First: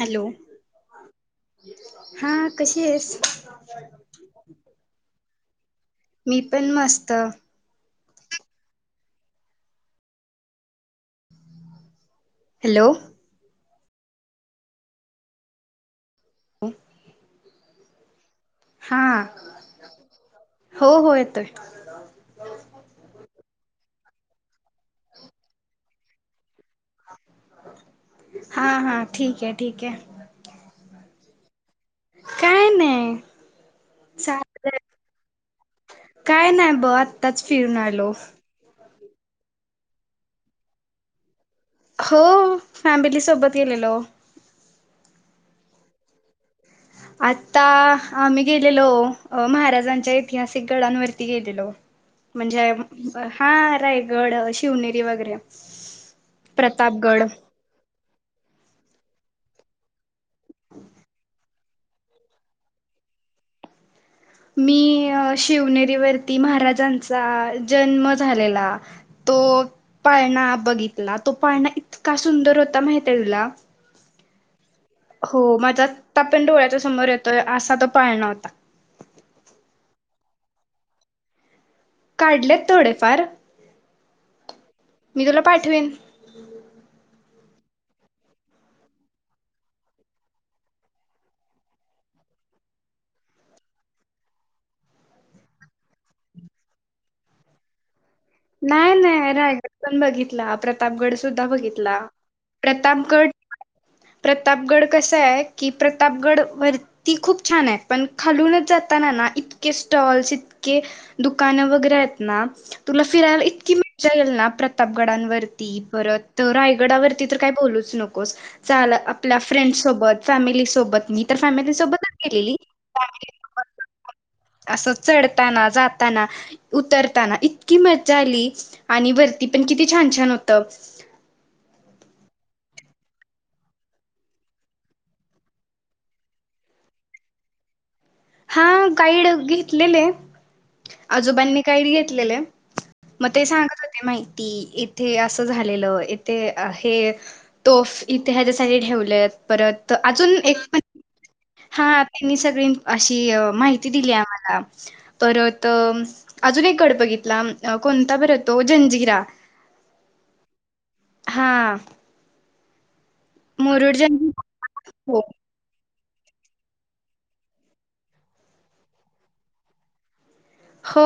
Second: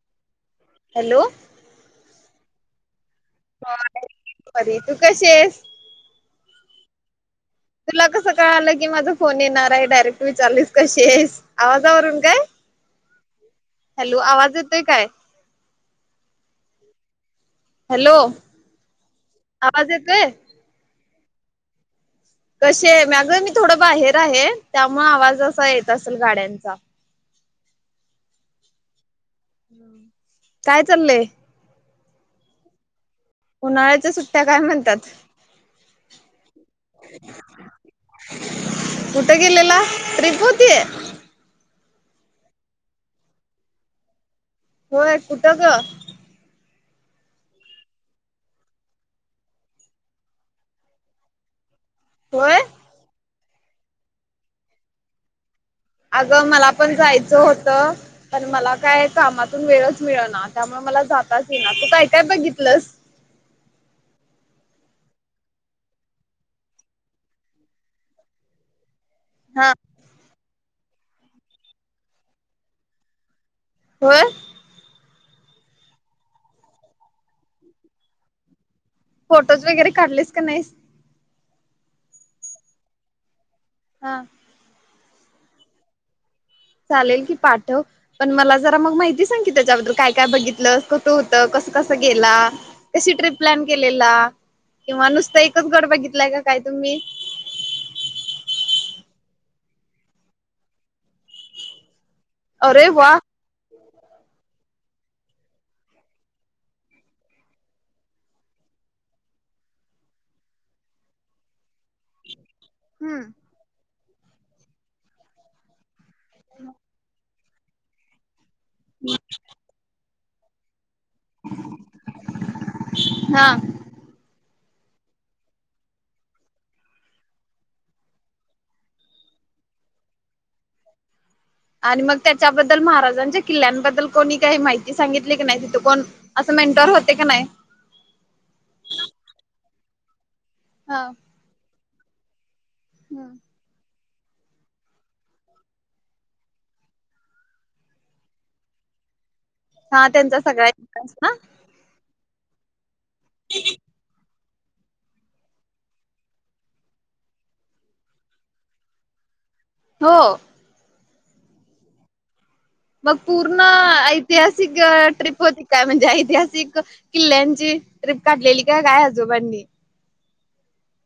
Hello! Hello हां कशी हेस? बरी तू कशी हेस? मी पण मस्त. तुला कसं कळालं की माझा फोन येणार हाय? डायरेक्ट विचारलीस कशी आहेस? आवाजावरून काय? हेलो! हॅलो! आवाज येतोय काय? [unintelligible] हॅलो! आवाज येतोय? हा-हो-होय [unintelligible] ताहे त्यामुळं आवाज असा येत तसल गाड्यांचा हा हा.... ठीक आहे ठीक आहे काय चललंय? काय नाई उन्हाळ्याच्या सुट्ट्या काय म्हणतात... काय नाही ब आत्ताच फिरून आलो कुठं गेलेला? त्रीपुती? हो फॅमबीली सोबत गेलेलो... होय कुट ग आत्ता आम्ही गेलेलो. अ महाराजांच्या ऐतिहासिक गडांनवरती गेलेलो. होय म्हणजे आ मं... हा रायगड शिवनेरी वगैरे... अगं मला पण प्रतापगड जायचं होतं पण मला काय कामातून वेळचं मिळना त्यामुळं मला जाताचं येना, तू काय काय बघितलंस? मी अ शिवनेरीवररती महाराजांचा जन्म झालेला तो हा पाळना बघित ला तो पाळणा इतका सुंदर होता माहिताय तूला? बर हो माझा आता पण डोळ्याच्या समोर येतोय, असा तो पाळण होता. फोटोज वगैरे काढलेस का नहीस? काढलेत थोडेफार हा मी तुला पाठवेन. चालेल कि पाठव. पण मला जरा मग माहिती सांग की त्याच्याबद्दल, की काय काय बघितलं, कतं होत कसं कसं गेला? कशी ट्रिप प्लॅन केलेला किंवा नुसतं एकच गड बघितलाय का काय तुम्ही? नाही नाही रायगड पण बघितला. प्रतापगड सुद्धा बघितला अरे वा प्रतापगड, प्रतापगड कसं हाय, की प्रतापगड वरती खूप छानाय पण खालूनच जाताना ना इतके स्टॉल्स, इतके दुकानं वगैरे आहेत ना हम्म फिरायला इतकी मी चढेल ना प्रतापगडांवरती परत रायगडावरती तर काय बोलूच नकोस झालं आपल्या फ्रेंड्ससोबत फॅमिलीसोबत मी तर फॅमिली सोबतच गेलेली [inaudible] हा. असं चढताना जाताना उतरताना इत की मज्जा आली आणि वरती पण किती छान छान होत. आणि मग त्याच्याबद्दल महाराजांच्या किल्ल्यांबद्दल कोणी काही माहिती सांगितली की नाय तिथ कोण असं मेंटोर होत की नाय लेले हा आजोबांनी काय लेले मग हम्म ते सांगत होते ती माहिती इथे असं झालेलं, इथे हे तोफ इथे हयाच्यासाठी ठेवलेत. परत हा अजून त्यांचा सगळा एक इतिहास ना [inaudible] हा ते मी सगळी अशी माहिती दिली आम्हाला परत अजून एक गड बघितला, कोणता? बरं तो जंजिरा हो हा मग पूर्ण मुरुड जंजिरा ऐतिहासिक अअ ट्रिप होती काय म्हण ऐतिहासिक किल्ल्यांची ट्रीप काढलेली का काय आजोबांनी? हो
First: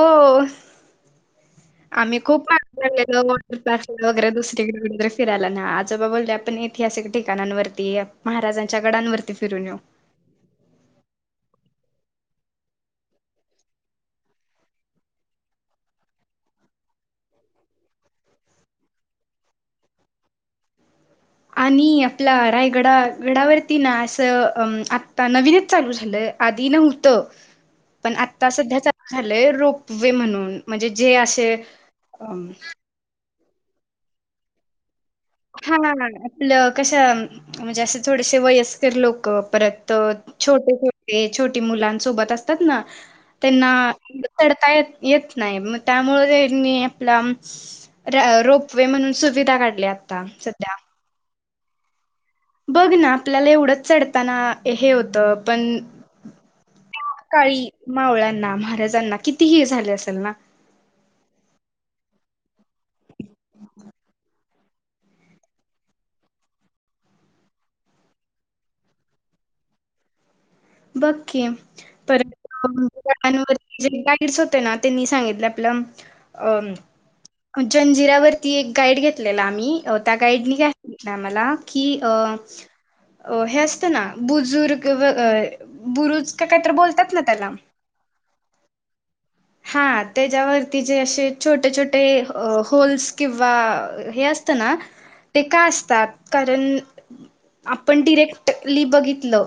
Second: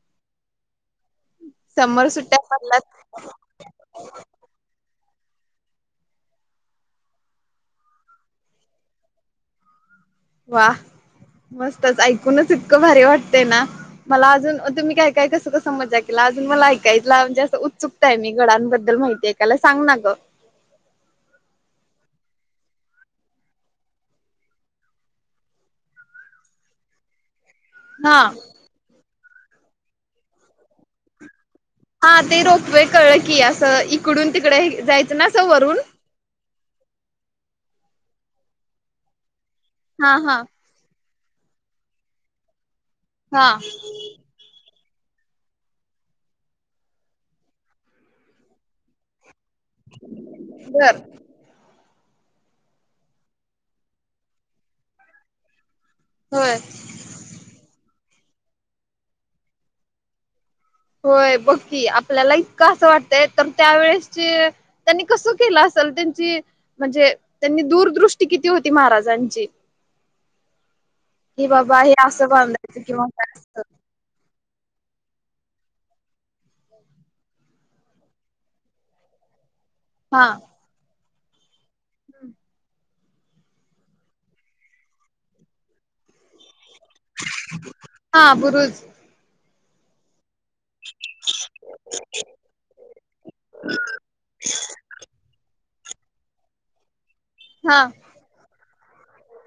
समर आम्ही सुट्ट्या खूप [inaudible] पडलात वॉटर पार्क वगैरे दुसरीकडे कुठेतरी अस फिरायला न्या आजोबा बोलले आपण ऐतिहासिक ठिकाणांवरती महाराजांच्या गडांवरती फिरून येऊ वा मस्तच ऐकूनच इतकं भारी वाटतंय ना मला अजून तुम्ही काय काय कसं कसं मज्जा केला अजून मला ऐकायला म्हणजे असं उत्सुकता आहे मी गडांबद्दल माहिती ऐकायला सांग ना ग आणि आपला रायगडा गडावरती ना असं अ आता नवीनच चालू झाल आधी नव्हतं पण हा आत्ता सध्याचा झालय रोपवे म्हणून म्हणजे जे असे हा ते अम रोपवे कळलं की अस त इकडून तिकड हे जाय हा ना ना आपलं कसं म्हणजे असं थोडेसे वयस्कर लोक परत हा हा छोटे छोटे छोटी मुलां सोबत असतात ना हा त्यांना चढता येत येतनाय म त्यामुळं यांनी आपलं र रोपवे म्हणून सुविधा काढली काम सध्या बर बघ ना आपल्याला एवढच चढताना हे होतं पण होय काळी मावळ्यांना महाराजांना किती हे झालं असलं ना व्हय बघ की आपल्याला इतकं अस वाटतंय तर त्यावेळेस चे त्यांनी कस केले असेल त्यांची म्हणजे त्यांनी दूरदृष्टी किती होती महाराजांची बघ कि की बाबा हे असं परत [unintelligible] बांधायचं किंवा काय असं ते ना त्यांनी सांगितलं आपलं अहं उज्जैनजिऱ्यावरती एक गाइड घेतलेला आम्ही अह त्या हा गाईड नी काय ते आम्हाला की अह अह हे असत ना की बुजुर्ग अह बुरुज काय काहीतरी बोलत्यात ना त्याला हा [inaudible] हात तेच्यावरती जे असे छोटे छोटे होल्स किंवा अह हे असत ना ते का असत त्यातकारण हा आपण डिरेक्ट लि बघितलं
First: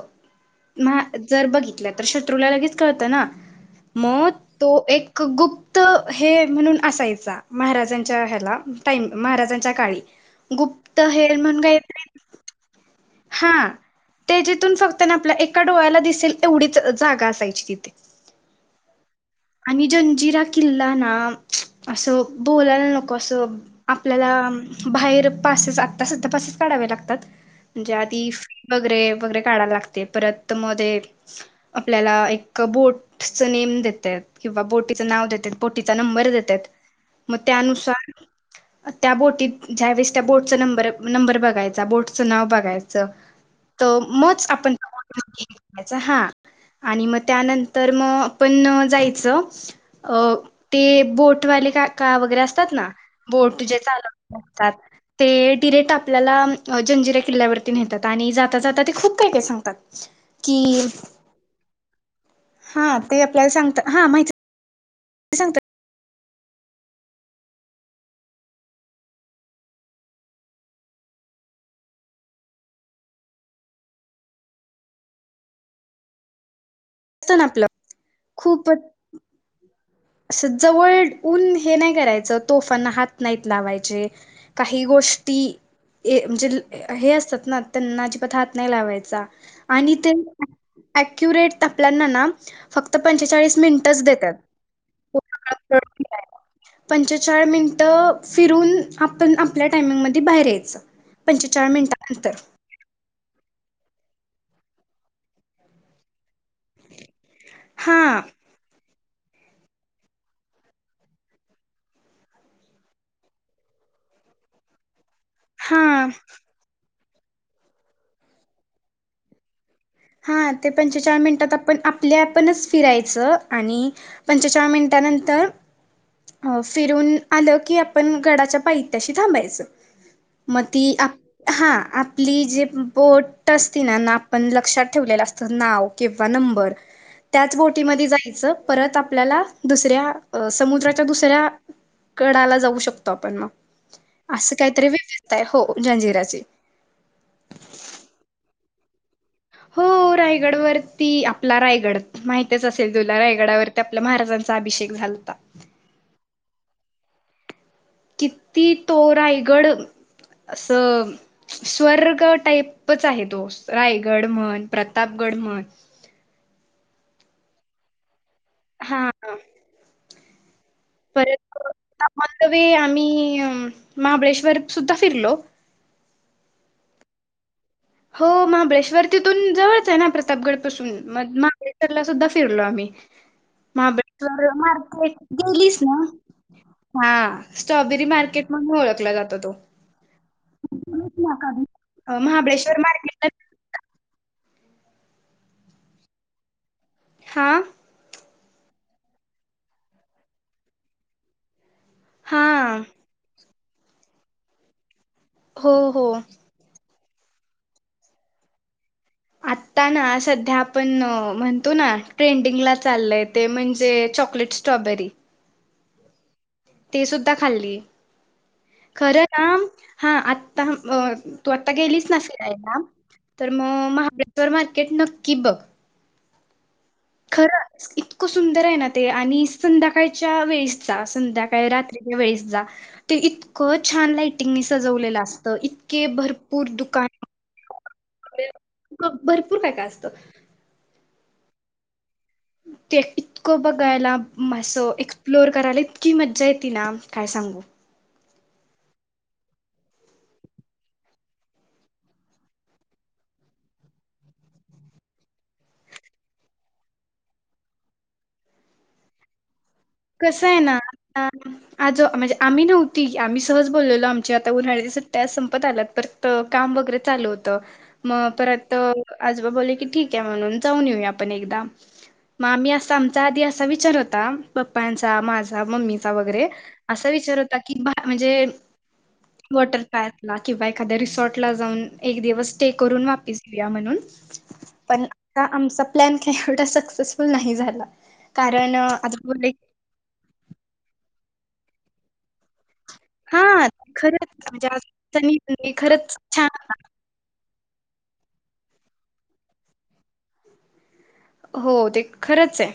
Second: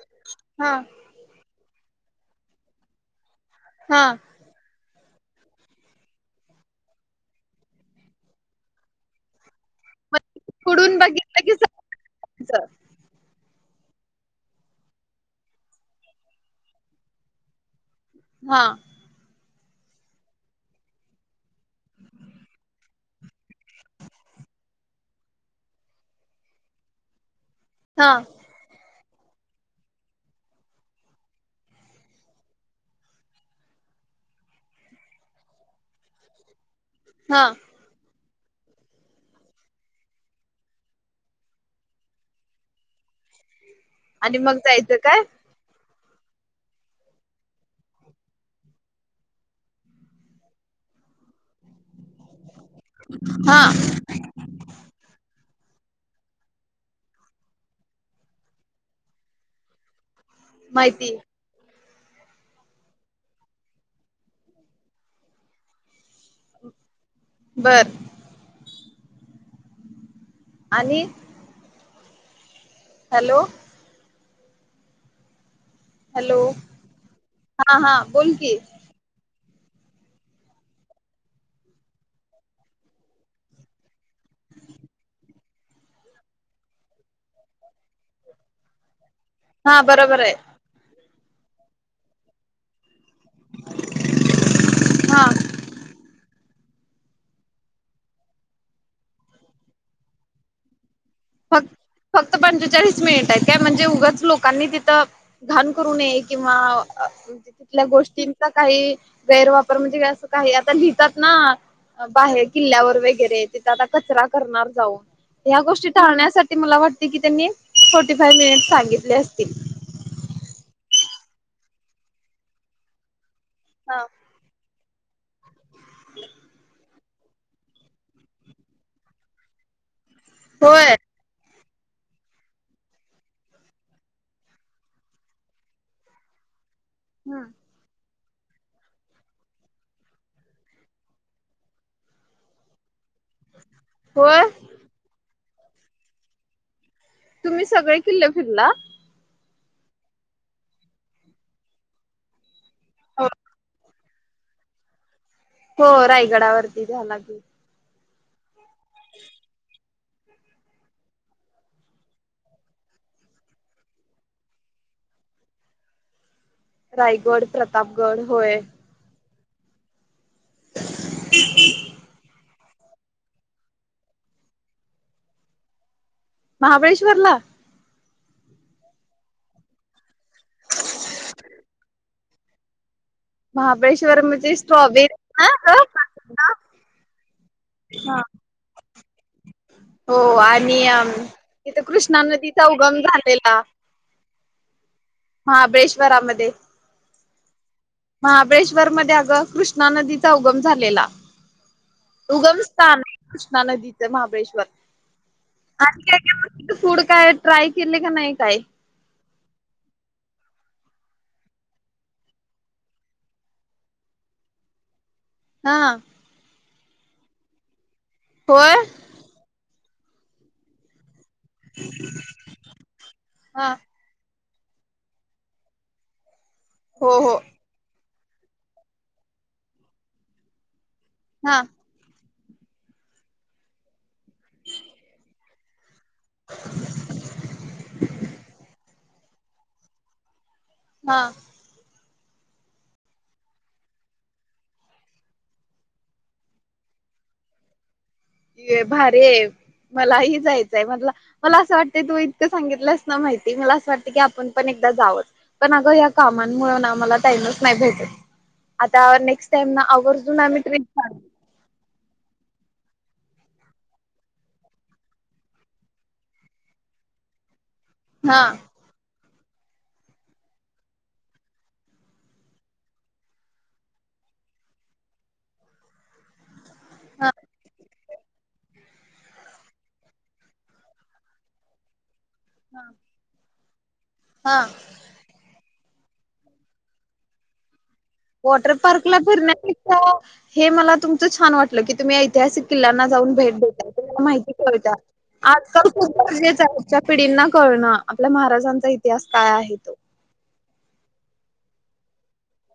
हा मं जर बघित नाहीतर शत्रूला लगेच कळतं ना हा मौत एक गुप्त हे म्हणून असायचा महाराजांच्या ह्याला नाही महाराजांच्या काही मग पुढून गुप्त हेर बघितलं की म्हणून काय समजायचं हा ते जिथून फक्त ना लआपल्या एका डोळ्याला दिसेल तेवढीच जागा असायची हा आणि जंजिरा किल्ला ना असं ज्या हा आधी वगैरे वगैरे काढायला लागते परत मध्ये आपल्याला एक बोटच नेम देते किंवा बोटीचं नाव देतेत बोटीचा नंबर देत्यात मं हा त्यानुसार त्या बोटीत ज्या वेळेस तो आणि मोज मग आपण जायचं काय हा आणि म त्यानंतर म पण जायच [unintelligible] अं ते बोट वाले काका वगैरे असं म्हणत्यात ना हा बोटजे चालवतात म्हणतात ते ति रेट आपल्याला जंजिऱ्या किल्ल्यावरती नेहतात आणि जाता जाता ते खूप काय काय सांगतात. की माहिती हा ते आपल्याला सांगतात. [unintelligible] [unintelligible] बर आणि हॅलो हॅलो ना आपलं हा हा बोल कि? अस जवळ ऊन हे नाही करायच तोफांना हात नाहीत लावायचे काही गोष्टी म्हणजे हे असतात ना त्यांना अजिबात हात नाही लावायचा. हा आणि ते बरोबर आहे अक्युरेट तापल्याना ना फक्त पंचेचाळीस मिनिटच देतात हा [unintelligible] पंचेचाळ मिनिट फिरून आपण आपल्या टायमिंगमध्ये बाहेर यायच. फक् फक्त पंचेचाळीस मिनिट हायत. काय म्हणजे उगाच लोकांनी तिथं घाण करु नये. किंवा तिथल्या हा गोष्टीच्या काही गैरवापर म्हणजे अस काही आता लिहितात ना बाहेर किल्ल्यावर वैगरे तिथे आता कचरा करणार जाऊन. या हा गोष्टींवर टाळण्यासाठी साठी मला वाट ती की त्यानीं फोर्टिफाय मिनिट सागेतले असतील. हा ते पंचेचाळ मिनिटात आपण आपले आपणच फिरायच आणि हा. पंचेचाळ मि त्यानंतर अ फिरून आलो की आपण गडाच्या पायथ्याशी थांबायच. म ती होय आ हा आपली जी बोट असती ना आपण लक्षात ठेवलेल असत नाव किंवा नंबर त्याच बोटी मध्ये जाय ज परत आपल्याला दुसऱ्या अ समुद्राच्या दुसऱ्या कडाला जावू शकतो आपण म. होय अस काहीतरी वेगळं काय हो जंजिराची. तुम्ही सगळे किल्ले फिरला? हो रायगड वरती, आपला रायगड माहि [unintelligible] आपल्या महाराजांचा अभिषेक झालता. हो रायगडावरती झाला [inaudible] कित कि ती तो रायगड असं स्वर्ग टाईपच आहे तो रायगड म्हण प्रतापगड म्हण रायगड, प्रतापगड. होय. हा तरी आम्ही महाबळेश्वर सुद्धा फिरलो. महाबळेश्वरला? हो महाबळेश्वर तिथून जवळच आहे ना प्रतापगड पासुन, मग महाबळेश्वरला सुद्धा फिरलो आम्ही. महाबळेश्वर म्हणजे स्ट्रॉबेरी मार्केट गेलीस ना, हा हा स्ट्रॉबेरी मार्केट म्हणून ओळखला जातो तो. हो आणि तिथं कृष्णा नदीचा महाबळेश्वर उगम मार्केटला झालेला महाबळेश्वरामध्ये हा महाबळेश्वरमध्ये अगं कृष्णा नदीचा उगम झालेला. हा उगमस्थान [inaudible] कृष्णा नदीचं महाबळेश्वर. हो आणि हो काय काय बघितलं फूड काय ट्राय केले का नाही काय? आता ना सध्या आपण म्हणतो ना ट्रेंडिंगला चाललंय ते म्हणजे चॉकलेट स्ट्रॉबेरी. हा ते सुद्धा खाल्ली. होय खरं ना हां आत्ता अ तू आत्ता गेलीस ना फिरायला, तर हा मग महाबळे तर मार्केट नक्की बघ. हो हो खरंच इत इतकं सुंदर आहे ना ते आणि संध्याकाळच्या वेळेस जा हा संध्याकाळी रात्रीच्या वेळीस जा ते इतकं छान लायटिंगनीं सजवलेलं असतं इ के भरपूर दुकान [inaudible] भरपूर काय काय असतं. हा! ते इतकं बघायला असं एक्सप्लोअर करायला, इतकी मज्जा येती ना काय सांगू. ये भारे मलाही जायचय म्हटल मला अस वाटत तू इतक वेळ भारीये मलाही जायचंय मला अस वाटतय तु इतक सांगितलंयस नां माहिती मला असं वाटतंय की आपण पण एकदा जाव पण अग या कामांमुळ ना मला टाईमच नाही भेटत आता नेक्स् कसये ना आ आज म्हणजे आम्ही नव्ह ती आम्ही सहज बोललेलो आमच्या आता उन्हाळ्याच्या सुट्ट्या संपत आलात पर काम वगरे चालू होत. मग हा परत आजोबा बोले की ठीक आहे म्हणून जाऊन येऊया आपण एकदा मग आम्ही अस आमचा आधी असा विचार होता. पप्पांचा माझा मम्मीचा वगैरे असा हा विचार होता की भा म्हणजे वॉटर पार्क ला किंवा एखाद्या रिसॉर्ट ला जाऊन एक दिवस स्टे हा करून वापीस या म्हणून हा पण आता आमचा प्लॅन काही एवढा सक्सेसफुल नाही झाला. कारण आज पूरना कि ता हे मला तुम छान वाटल की तुम्ही ऐतिहासिक किल्याना जाऊन हा भेट देता येते त्यांना खरंच माहिती म्हणजे आज कळता त्यांनी ते आजकाल खरंच खूप गरजेचा छान आजच्या पिढींना कळणं आपल्या महाराजांचा इतिहास काय आहे तो हो ते खरचे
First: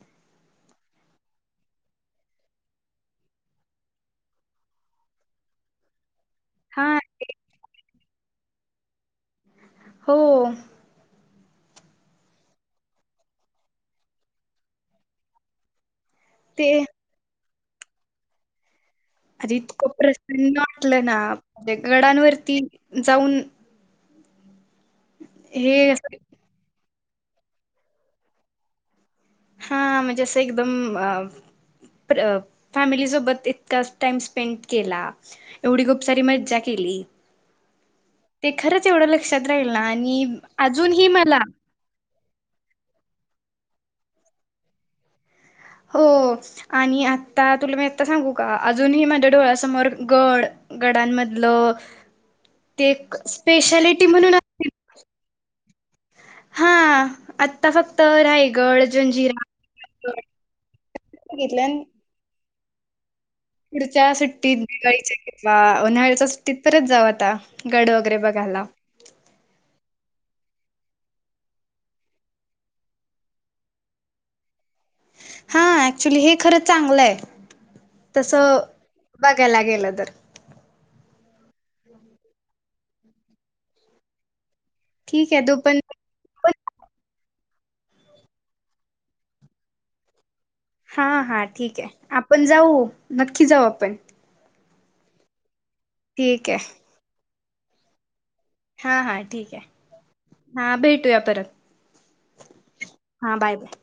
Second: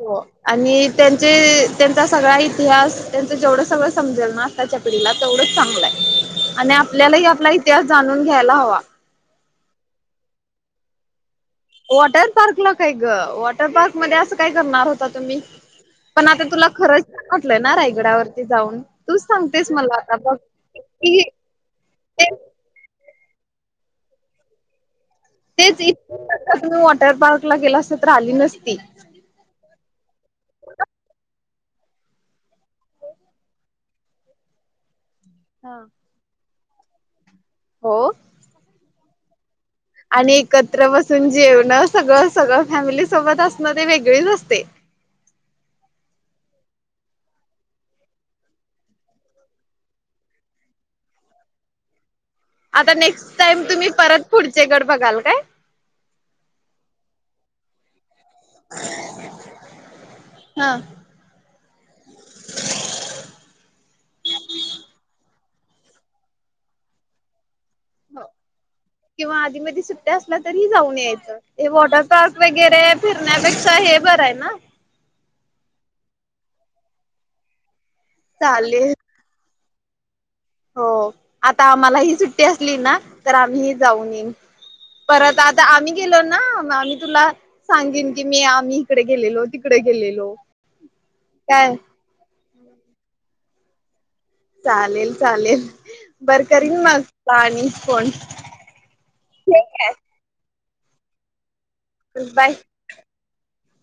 हो आणि त्यांचे त्यांचा सगळा इतिहास त्यांच जेवढं सगळं समजल ना आताच्या पिढीला तेवढंच चांगलंय आणि हा आपल्यालाही आपला इतिहास जाणून घ्यायला हवा हो वॉटर पार्कला काय ग वॉटर पार्क मध्ये अस काय करणार होता तुम्ही? पण आता ते तुला खर [unintelligible] ना रायगडावरती जाऊन तूच आर सांगतेस इतकं मला आता बघ प्रसन्न वाटल ना की ते गडांवरती जाऊन तेच हे असं [unintelligible] वॉटर पार्क ला गेला असता तर आली नसती. हा म्हणजे असं एकदम प्र फॅमिली सोबत इतका टाइम स्पेंड केला. हा. एवढी गुपसारी मज्जा पिली हो ते खरंच एवढ ल आणि एकत्र बसून मला जेवण सगळ सगळ फॅमिली सोबत अस मध्ये वेगळे रस्ते हो आणि आता तुला मी आत्ता सांगू का अजूनही माझ्या डोळ्यासमोर गड गडांमधलं ते आता एक नेक्स्ट टाइम तुम्ही स्पेशालिटी परत म्हणून पुढचे असते. गड बघाल काय? हा आत्ता फक्त [unintelligible] रायगड जंजिरा [unintelligible] हा. बघितलं ना [inaudible] पुढच्या सुट्टीत दिवाळीच्या किंवा उन्हाळ्याच्या सुट्टीत परत जाऊ आता गड वगैरे हो बघायला किंवा आधी मधी सुट्ट्या असल्या तरी जाऊन यायचं हे वॉटर पार्क वगैरे फिरण्यापेक्षा हे बरं आहे ना? हा ऍक्च्युली हे खरंच चांगलं आहे तस चालेल. ब तेला गेलं तर हो आता आम्हाला ही सुट्टी असली ना? तर आम्ही ही जाऊन येईन ठीक परत आहे तू आता पण आम्ही गेलो ना म आम्ही तुला सांगेन की मी आम्ही तिथं गेलेलो, तिकडे गेलेलो हां हा काय ठीक आहे आप आपण जाऊ नक्की, जाऊ आपण [inaudible] चालेल चालेल बर ठीक आहे करीन मग पाणी फोन हा हा ठीक आहे हा भेटूया परत. चल बाय [inaudible] हां बाय बाय.